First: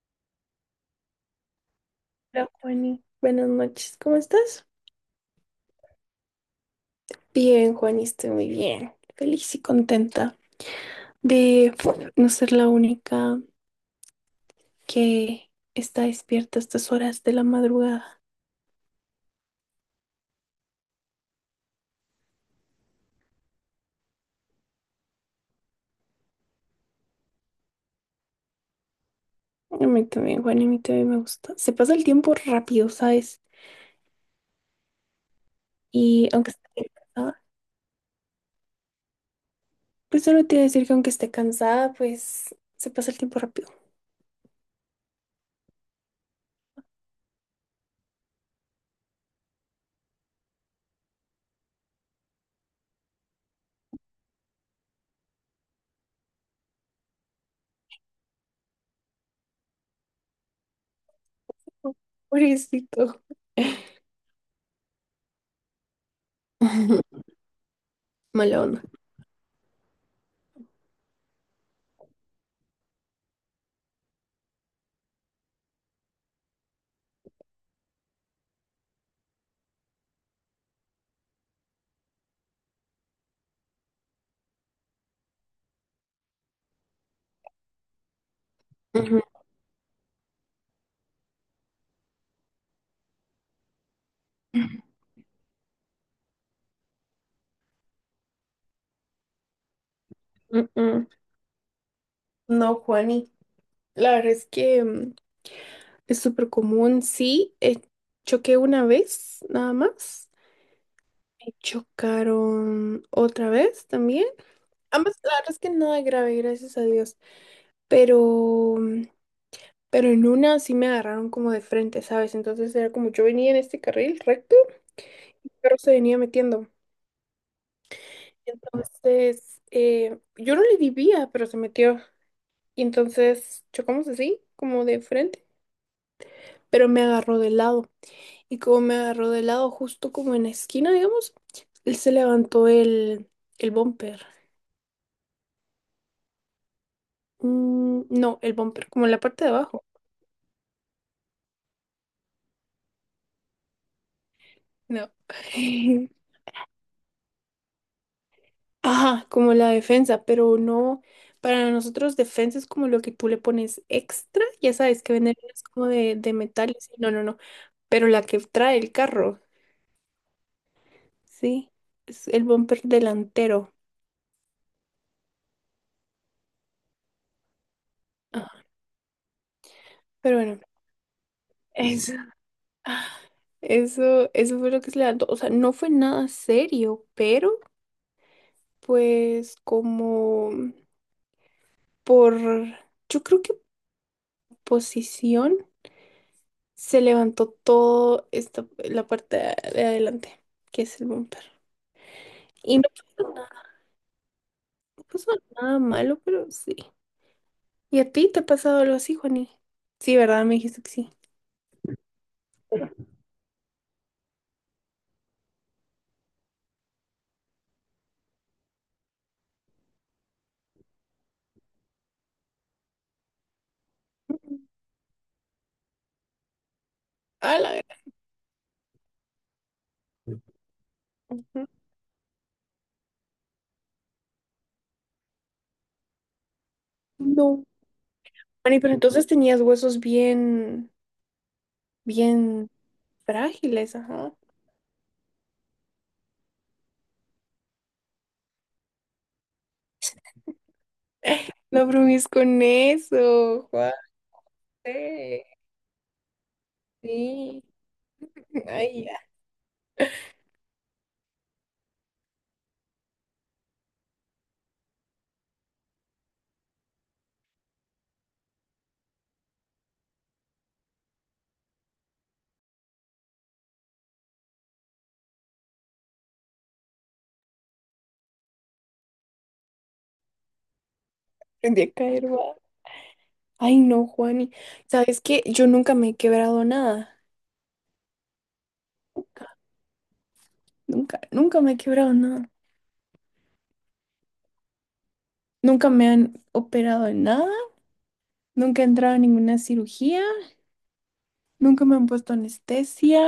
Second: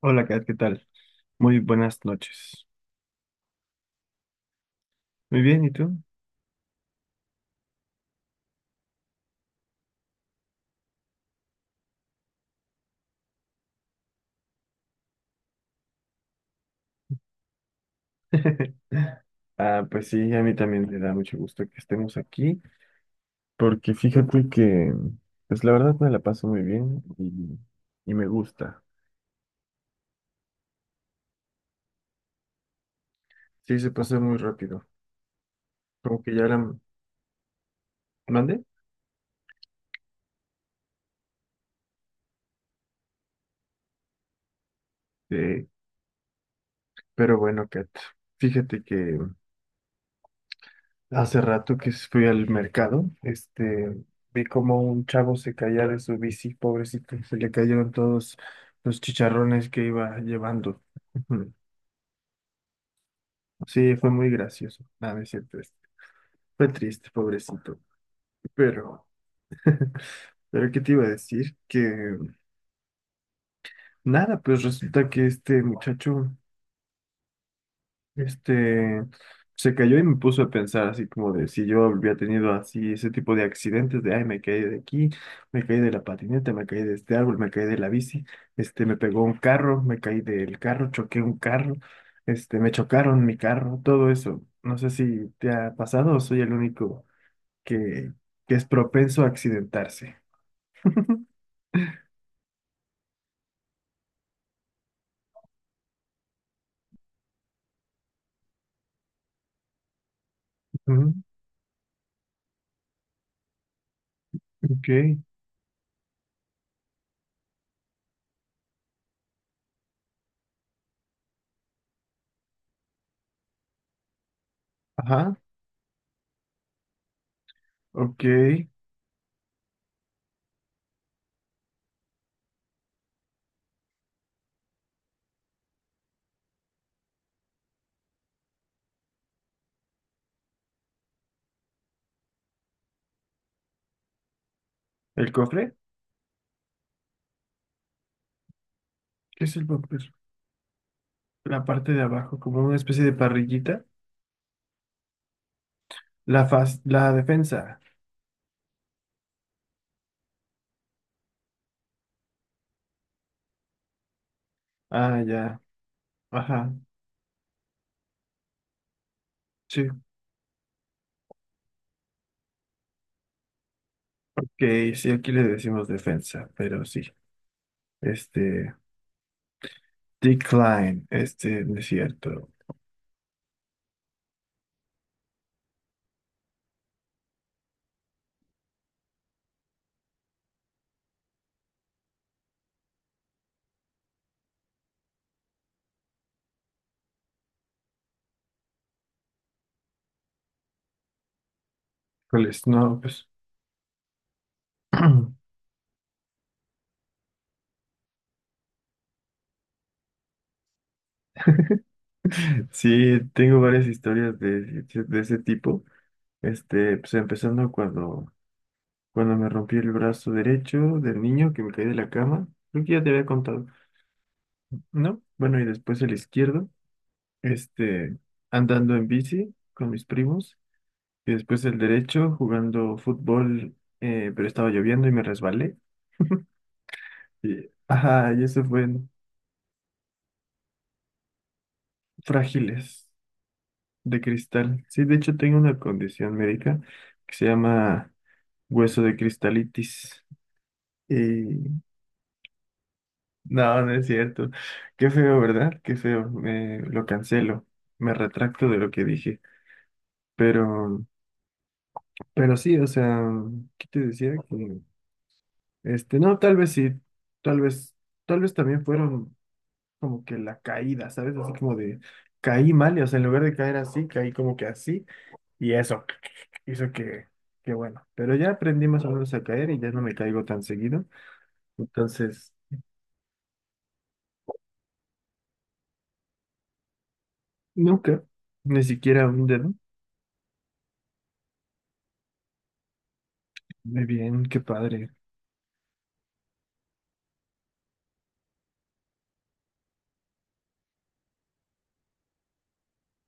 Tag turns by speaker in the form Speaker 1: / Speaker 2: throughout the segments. Speaker 1: Hola, Kat, ¿qué tal? Muy buenas
Speaker 2: Hola,
Speaker 1: noches.
Speaker 2: Juani. Buenas noches. ¿Cómo estás?
Speaker 1: Muy bien, ¿y tú?
Speaker 2: Bien, Juani, estoy muy bien. Feliz y contenta de no ser la única que está despierta a estas horas de la madrugada.
Speaker 1: Ah, pues sí, a mí también me da mucho gusto que estemos aquí, porque fíjate que pues la verdad me la paso muy bien y me gusta.
Speaker 2: A mí también, Juani, a mí también me gusta. Se pasa el tiempo rápido, ¿sabes?
Speaker 1: Sí, se pasa muy rápido, como
Speaker 2: Y
Speaker 1: que ya
Speaker 2: aunque
Speaker 1: la
Speaker 2: esté cansada,
Speaker 1: mandé.
Speaker 2: pues solo te voy a decir que aunque esté cansada, pues se pasa el tiempo rápido.
Speaker 1: Sí, pero bueno, Kat, fíjate que hace rato que fui al mercado, vi como un chavo se caía de su bici, pobrecito, se le cayeron todos los chicharrones que iba llevando.
Speaker 2: Pobrecito.
Speaker 1: Sí, fue muy gracioso. Nada, no es cierto. Fue triste, pobrecito.
Speaker 2: Mala onda.
Speaker 1: Pero, pero ¿qué te iba a decir? Que nada, pues resulta que este muchacho, este, se cayó y me puso a pensar así como de si yo había tenido así ese tipo de accidentes de, ay, me caí de aquí, me caí de la patineta, me caí de este árbol, me caí de la bici, me
Speaker 2: Ujú,
Speaker 1: pegó un carro, me caí del carro, choqué un carro, me chocaron mi carro, todo eso. No sé si te ha pasado o soy el único que, que es propenso a accidentarse.
Speaker 2: mm, mm. No, Juani. La verdad es que es súper común, sí. Choqué una vez, nada más.
Speaker 1: Ujú,
Speaker 2: Me chocaron otra vez también. Ambas,
Speaker 1: ok,
Speaker 2: la verdad es que nada grave, gracias a Dios. Pero, pero en una sí me agarraron como de frente, ¿sabes? Entonces era como yo venía en este carril recto,
Speaker 1: ajá,
Speaker 2: pero se venía metiendo.
Speaker 1: ok.
Speaker 2: Entonces, yo no le vivía, pero se metió. Y entonces chocamos así, como de frente, pero me agarró de lado. Y como me agarró de lado justo como en la esquina, digamos, él se levantó el bumper.
Speaker 1: ¿El cofre?
Speaker 2: Mm, no, el bumper, como la
Speaker 1: ¿Qué
Speaker 2: parte de
Speaker 1: es el
Speaker 2: abajo.
Speaker 1: cofre? La parte de abajo, como una especie de parrillita.
Speaker 2: No.
Speaker 1: La faz, la defensa.
Speaker 2: Ajá, como la defensa, pero no. Para nosotros defensa es como lo que tú le pones extra, ya sabes que
Speaker 1: Ah,
Speaker 2: venden
Speaker 1: ya,
Speaker 2: unas como de metal.
Speaker 1: ajá,
Speaker 2: Y así, no, no, no. Pero la que trae el carro,
Speaker 1: sí.
Speaker 2: sí, es el bumper delantero.
Speaker 1: Ok, sí, aquí le decimos defensa, pero sí.
Speaker 2: Ajá,
Speaker 1: Este,
Speaker 2: pero bueno,
Speaker 1: decline, no es
Speaker 2: eso.
Speaker 1: cierto.
Speaker 2: Eso fue lo que se levantó. O sea, no fue nada serio, pero pues como por, yo creo que posición se levantó todo esta, la parte de adelante, que es el bumper.
Speaker 1: ¿Cuál es?
Speaker 2: Y
Speaker 1: No, pues.
Speaker 2: no pasó nada malo, pero sí. ¿Y a ti te ha pasado algo así, Juani? Sí, ¿verdad? Me dijiste que sí.
Speaker 1: Sí, tengo varias historias de ese tipo. Pues empezando cuando me rompí el brazo derecho del niño que me caí de la cama. Creo que ya te había contado,
Speaker 2: Ujú.
Speaker 1: ¿no? Bueno, y después el izquierdo,
Speaker 2: A la gran-
Speaker 1: este, andando en bici con mis primos. Y después
Speaker 2: ujú.
Speaker 1: el derecho, jugando fútbol, pero estaba lloviendo y me resbalé.
Speaker 2: No.
Speaker 1: Y, ajá, y eso
Speaker 2: Juani,
Speaker 1: fue
Speaker 2: pero
Speaker 1: en
Speaker 2: entonces tenías huesos bien, bien
Speaker 1: frágiles
Speaker 2: frágiles,
Speaker 1: de
Speaker 2: ajá.
Speaker 1: cristal. Sí, de hecho tengo una condición médica que se llama hueso de cristalitis.
Speaker 2: No bromees con eso,
Speaker 1: No, no
Speaker 2: Juan.
Speaker 1: es cierto. Qué feo,
Speaker 2: Sí.
Speaker 1: ¿verdad? Qué feo. Me, lo cancelo. Me retracto de lo que
Speaker 2: Ay,
Speaker 1: dije. Pero, pero sí, o sea, ¿qué te decía? No, tal vez sí. Tal vez, tal vez también fueron como que la caída, ¿sabes? Así como de caí mal, y, o sea, en lugar de caer así, caí como que así. Y eso hizo que bueno. Pero ya aprendí más o menos a caer y ya no me caigo tan seguido.
Speaker 2: aprendí a caer,
Speaker 1: Entonces,
Speaker 2: va. Ay, no, Juani. ¿Sabes qué? Yo nunca me he quebrado nada.
Speaker 1: nunca, ni siquiera un dedo.
Speaker 2: Nunca, nunca me he quebrado nada.
Speaker 1: Muy bien, qué padre.
Speaker 2: Nunca me han operado en nada. Nunca he entrado en ninguna cirugía. Nunca me han puesto anestesia.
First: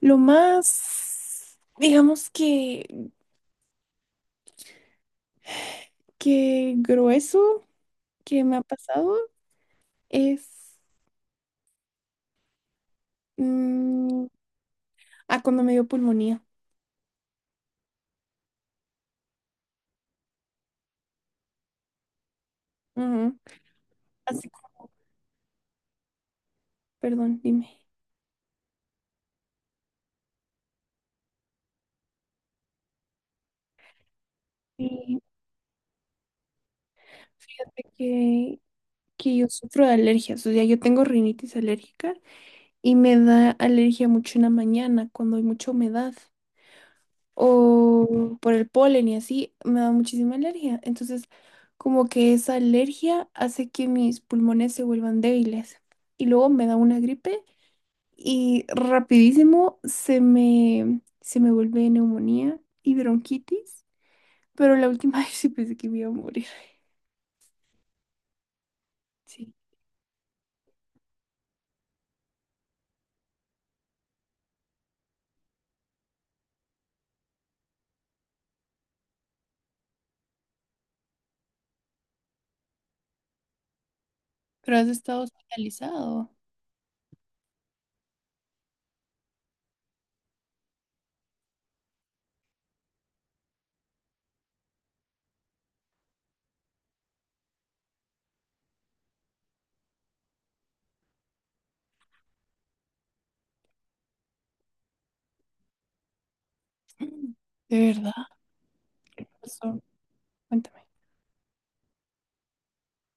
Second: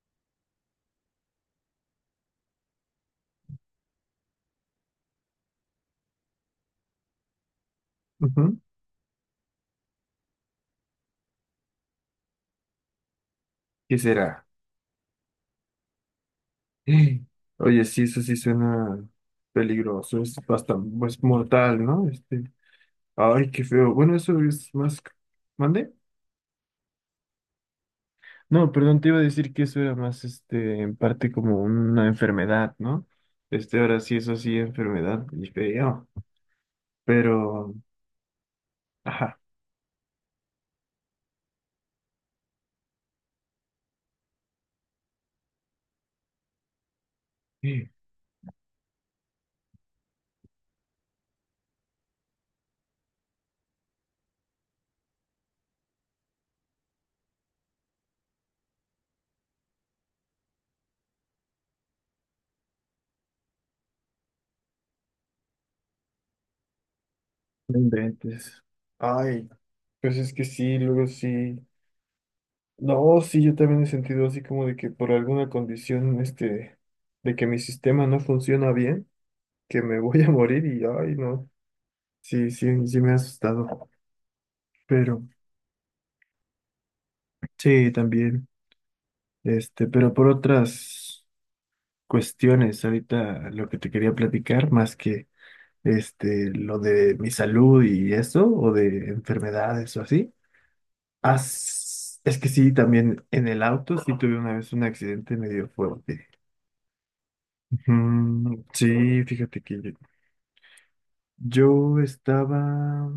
Speaker 2: Lo más, digamos que, grueso que me
Speaker 1: Ujú.
Speaker 2: ha pasado es...
Speaker 1: ¿Qué
Speaker 2: mm,
Speaker 1: será?
Speaker 2: cuando me dio pulmonía.
Speaker 1: Eh, Oye, sí, eso sí suena peligroso, es bastante, es mortal, ¿no?
Speaker 2: Ujú.
Speaker 1: Ay, qué feo. Bueno, eso
Speaker 2: Así
Speaker 1: es
Speaker 2: como,
Speaker 1: más, ¿mande?
Speaker 2: perdón, dime.
Speaker 1: No, perdón, te iba a decir que eso era más, en parte como una enfermedad, ¿no? Ahora sí, eso sí,
Speaker 2: Y
Speaker 1: enfermedad, y feo. Pero,
Speaker 2: fíjate que
Speaker 1: ajá,
Speaker 2: yo sufro de alergias, o sea, yo tengo rinitis alérgica y me da alergia mucho en la mañana cuando hay mucha humedad
Speaker 1: eh,
Speaker 2: o por el polen y así, me da muchísima alergia. Entonces, como que esa alergia hace que mis pulmones se vuelvan débiles y luego me da una gripe y rapidísimo se me vuelve neumonía y bronquitis, pero la última vez sí pensé que me iba a morir.
Speaker 1: no inventes. Ay,
Speaker 2: Sí,
Speaker 1: pues es que sí, luego sí. No, sí, yo también he sentido así como de que por alguna condición, de que mi sistema no funciona bien, que me voy a morir y, ay, no, sí, sí, sí me ha asustado.
Speaker 2: pero has estado
Speaker 1: Pero,
Speaker 2: hospitalizado.
Speaker 1: sí, también, pero por otras cuestiones, ahorita lo que te quería platicar, más lo de mi salud y eso, o de enfermedades o así, as- es que sí, también en el auto sí tuve una vez un accidente medio fuerte.
Speaker 2: De verdad.
Speaker 1: Mm, sí, fíjate que yo,
Speaker 2: Cuéntame.
Speaker 1: yo estaba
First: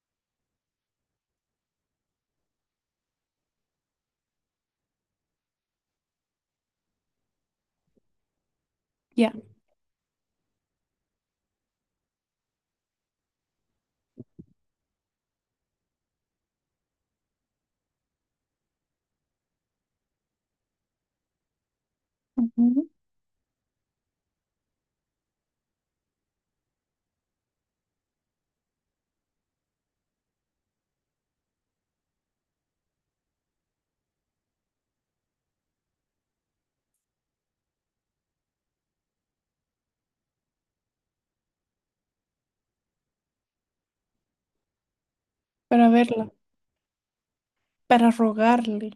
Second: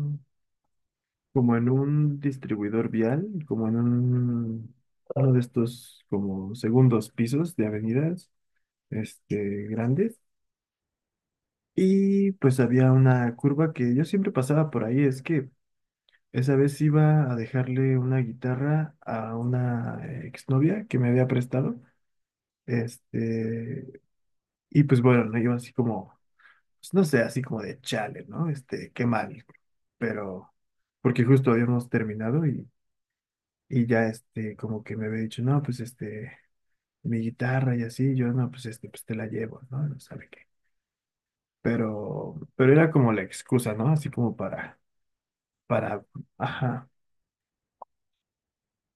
Speaker 1: como en un distribuidor vial, como en un, uno de estos como segundos pisos de avenidas,
Speaker 2: Ya.
Speaker 1: grandes, y pues había una curva que yo siempre pasaba por ahí, es que esa vez iba a dejarle una guitarra a una exnovia que me había prestado,
Speaker 2: Ujú.
Speaker 1: este, y pues bueno, la iba así como pues, no sé, así como de chale, ¿no? Qué mal. Pero, porque justo habíamos terminado y ya, como que me había dicho, no, pues, mi guitarra y así, yo, no, pues, pues te la llevo, ¿no? No sabe qué. Pero era como la excusa, ¿no? Así como
Speaker 2: Para
Speaker 1: para,
Speaker 2: verla,
Speaker 1: ajá,
Speaker 2: para rogarle,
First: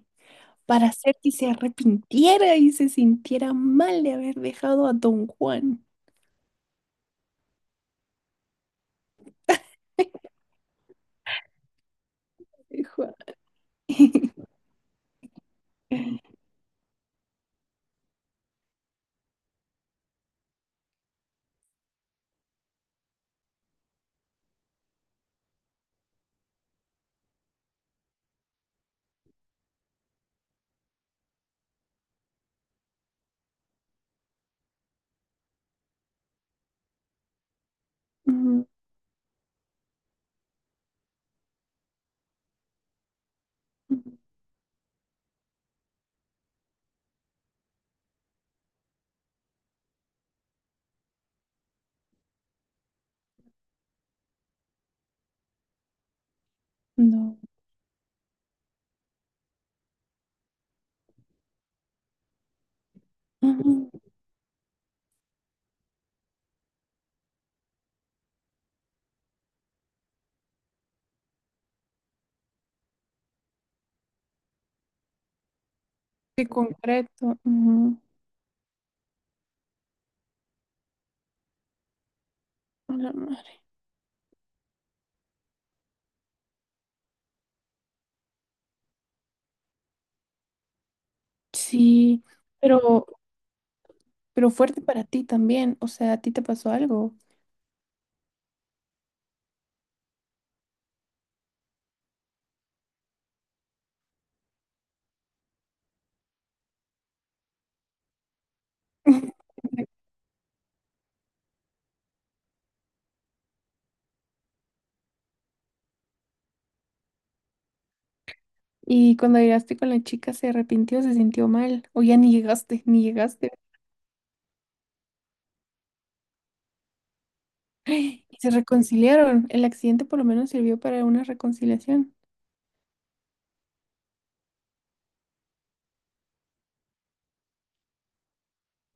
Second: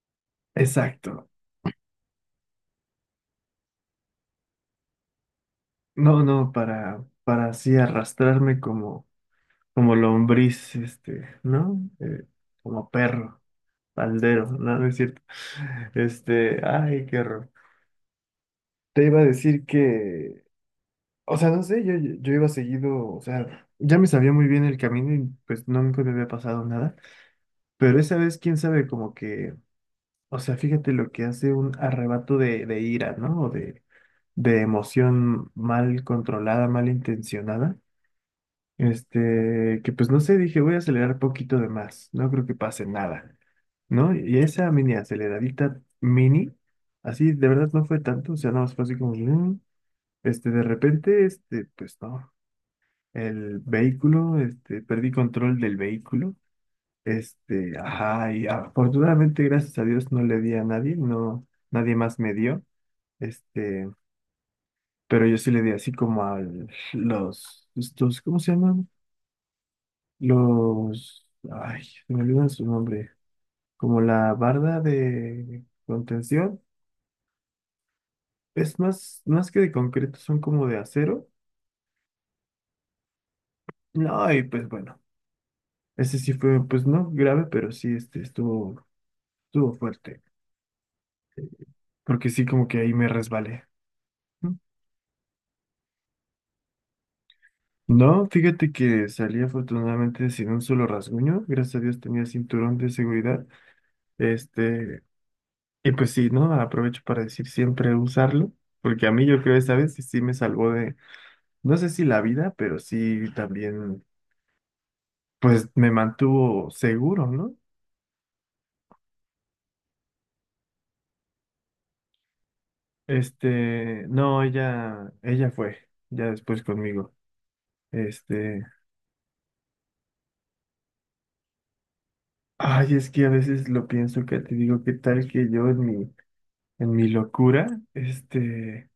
Speaker 2: para hacer
Speaker 1: exacto.
Speaker 2: que se arrepintiera y se sintiera mal de haber dejado a Don Juan.
Speaker 1: No, no, para así arrastrarme como, como lombriz, ¿no? Como
Speaker 2: Juan.
Speaker 1: perro, faldero, ¿no? No es cierto. Ay, qué horror. Te iba a decir que o sea, no sé, yo, yo iba seguido, o sea, ya me sabía muy bien el camino y pues nunca me había pasado nada, pero esa vez, quién sabe, como que, o sea, fíjate lo que hace un arrebato de ira, ¿no? O de emoción mal controlada, mal intencionada,
Speaker 2: Ujú.
Speaker 1: que pues no sé, dije, voy a acelerar poquito de más, no creo que pase nada, ¿no? Y esa mini aceleradita mini, así, de verdad no fue tanto, o sea, nada más fue así como... "Mm". De repente, pues no, el vehículo, perdí control del vehículo,
Speaker 2: No.
Speaker 1: ajá, y afortunadamente, gracias a Dios, no le di a nadie, no, nadie más me dio, este,
Speaker 2: Ujú.
Speaker 1: pero yo sí le di así como a los, estos, ¿cómo se llaman? Los, ay, se me olvidan su nombre, como la barda de
Speaker 2: Qué
Speaker 1: contención,
Speaker 2: concreto. Ujú.
Speaker 1: es más, más que de concreto, son como de acero,
Speaker 2: A la madre.
Speaker 1: no, y pues bueno. Ese sí fue, pues no grave, pero sí estuvo, estuvo fuerte.
Speaker 2: Sí,
Speaker 1: Porque sí, como que ahí me
Speaker 2: pero,
Speaker 1: resbalé.
Speaker 2: pero fuerte para ti también. O sea, a ti te pasó algo.
Speaker 1: No, fíjate que salí afortunadamente sin un solo rasguño. Gracias a Dios tenía cinturón de seguridad. Este, y pues sí, ¿no? Aprovecho para decir siempre usarlo. Porque a mí yo creo esta vez sí, sí me salvó de, no sé si la vida, pero sí también, pues me mantuvo seguro, ¿no?
Speaker 2: Y cuando llegaste con la chica, ¿se arrepintió, se sintió mal? ¿O ya ni llegaste, ni llegaste?
Speaker 1: No, ella, ella fue, ya después conmigo.
Speaker 2: Y se
Speaker 1: Este.
Speaker 2: reconciliaron. El accidente por lo menos sirvió para una reconciliación.
Speaker 1: Ay, es que a veces lo pienso que te digo, qué tal que yo en mi locura, este,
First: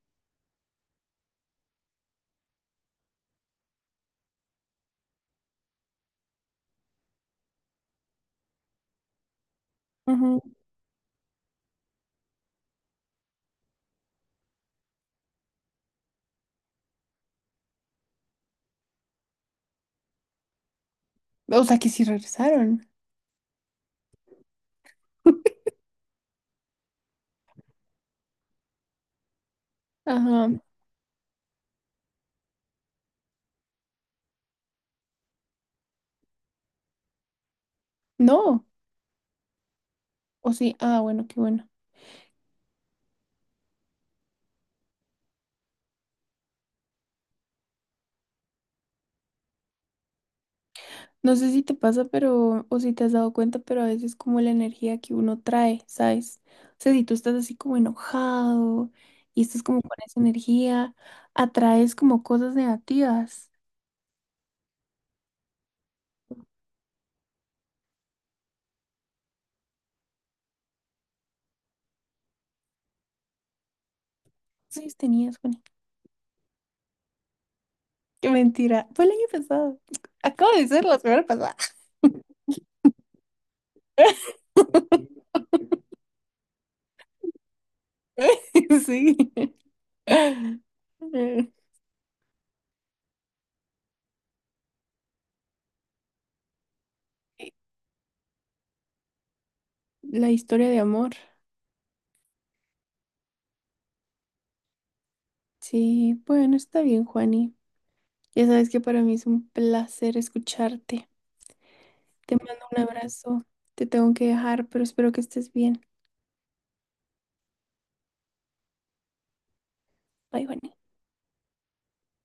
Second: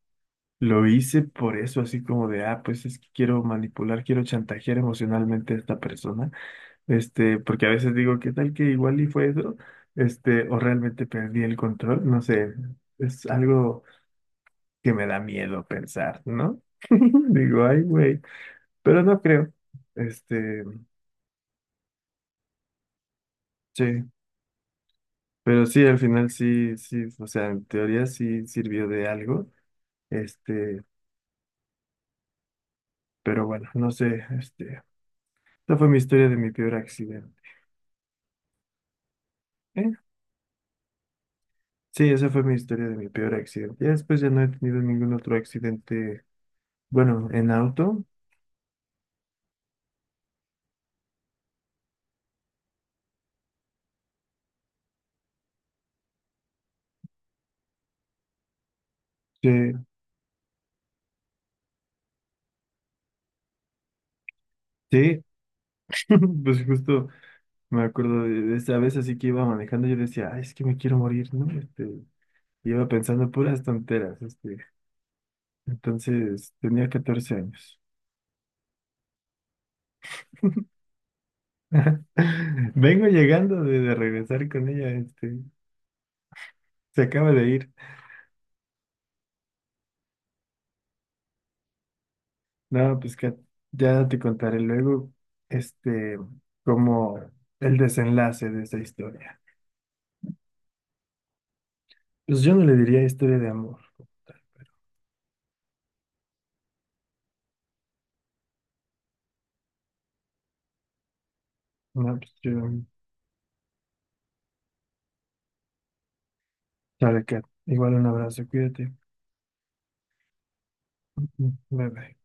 Speaker 1: lo hice por eso, así como de, ah, pues es que quiero manipular, quiero chantajear emocionalmente a esta persona, porque a veces digo, qué tal que igual y fue eso,
Speaker 2: Ujú.
Speaker 1: o realmente perdí el control, no sé, es algo que me da miedo pensar, ¿no? Digo, ay, güey, pero no creo, este,
Speaker 2: O sea que sí regresaron.
Speaker 1: sí, pero sí, al final sí, sí, o sea, en teoría sí sirvió de algo.
Speaker 2: Ajá.
Speaker 1: Este, pero bueno, no sé, esa fue mi historia de mi peor accidente.
Speaker 2: No.
Speaker 1: ¿Eh?
Speaker 2: O sí. Ah, bueno, qué bueno.
Speaker 1: Sí, esa fue mi historia de mi peor accidente. Ya después ya no he tenido ningún otro accidente, bueno, en auto.
Speaker 2: No sé si te pasa, pero, o si te has dado cuenta, pero a veces como la energía que uno trae, ¿sabes? O sea, si tú estás así como enojado y
Speaker 1: Sí,
Speaker 2: estás como con esa energía, atraes como cosas negativas.
Speaker 1: sí, pues justo me acuerdo de esa vez así que iba manejando, yo decía, "Ay, es que me quiero morir, ¿no? Iba pensando puras tonteras, este.
Speaker 2: Sí, tenías, Juani.
Speaker 1: Entonces tenía 14 años.
Speaker 2: Qué mentira. Fue el año pasado. Acabo de ser la semana pasada.
Speaker 1: Vengo llegando de regresar con ella, se acaba de ir.
Speaker 2: Sí.
Speaker 1: No, pues que ya te contaré luego, este, como el desenlace de esa historia.
Speaker 2: La historia de amor.
Speaker 1: Pues yo no le diría historia de amor.
Speaker 2: Sí, bueno, está bien, Juani. Ya sabes que para mí es un placer escucharte.
Speaker 1: No, pues
Speaker 2: Te
Speaker 1: yo,
Speaker 2: mando un abrazo. Te tengo que dejar, pero espero que estés bien.
Speaker 1: sabe que igual un abrazo, cuídate.
Speaker 2: Bye, Juani.
Speaker 1: Bye bye.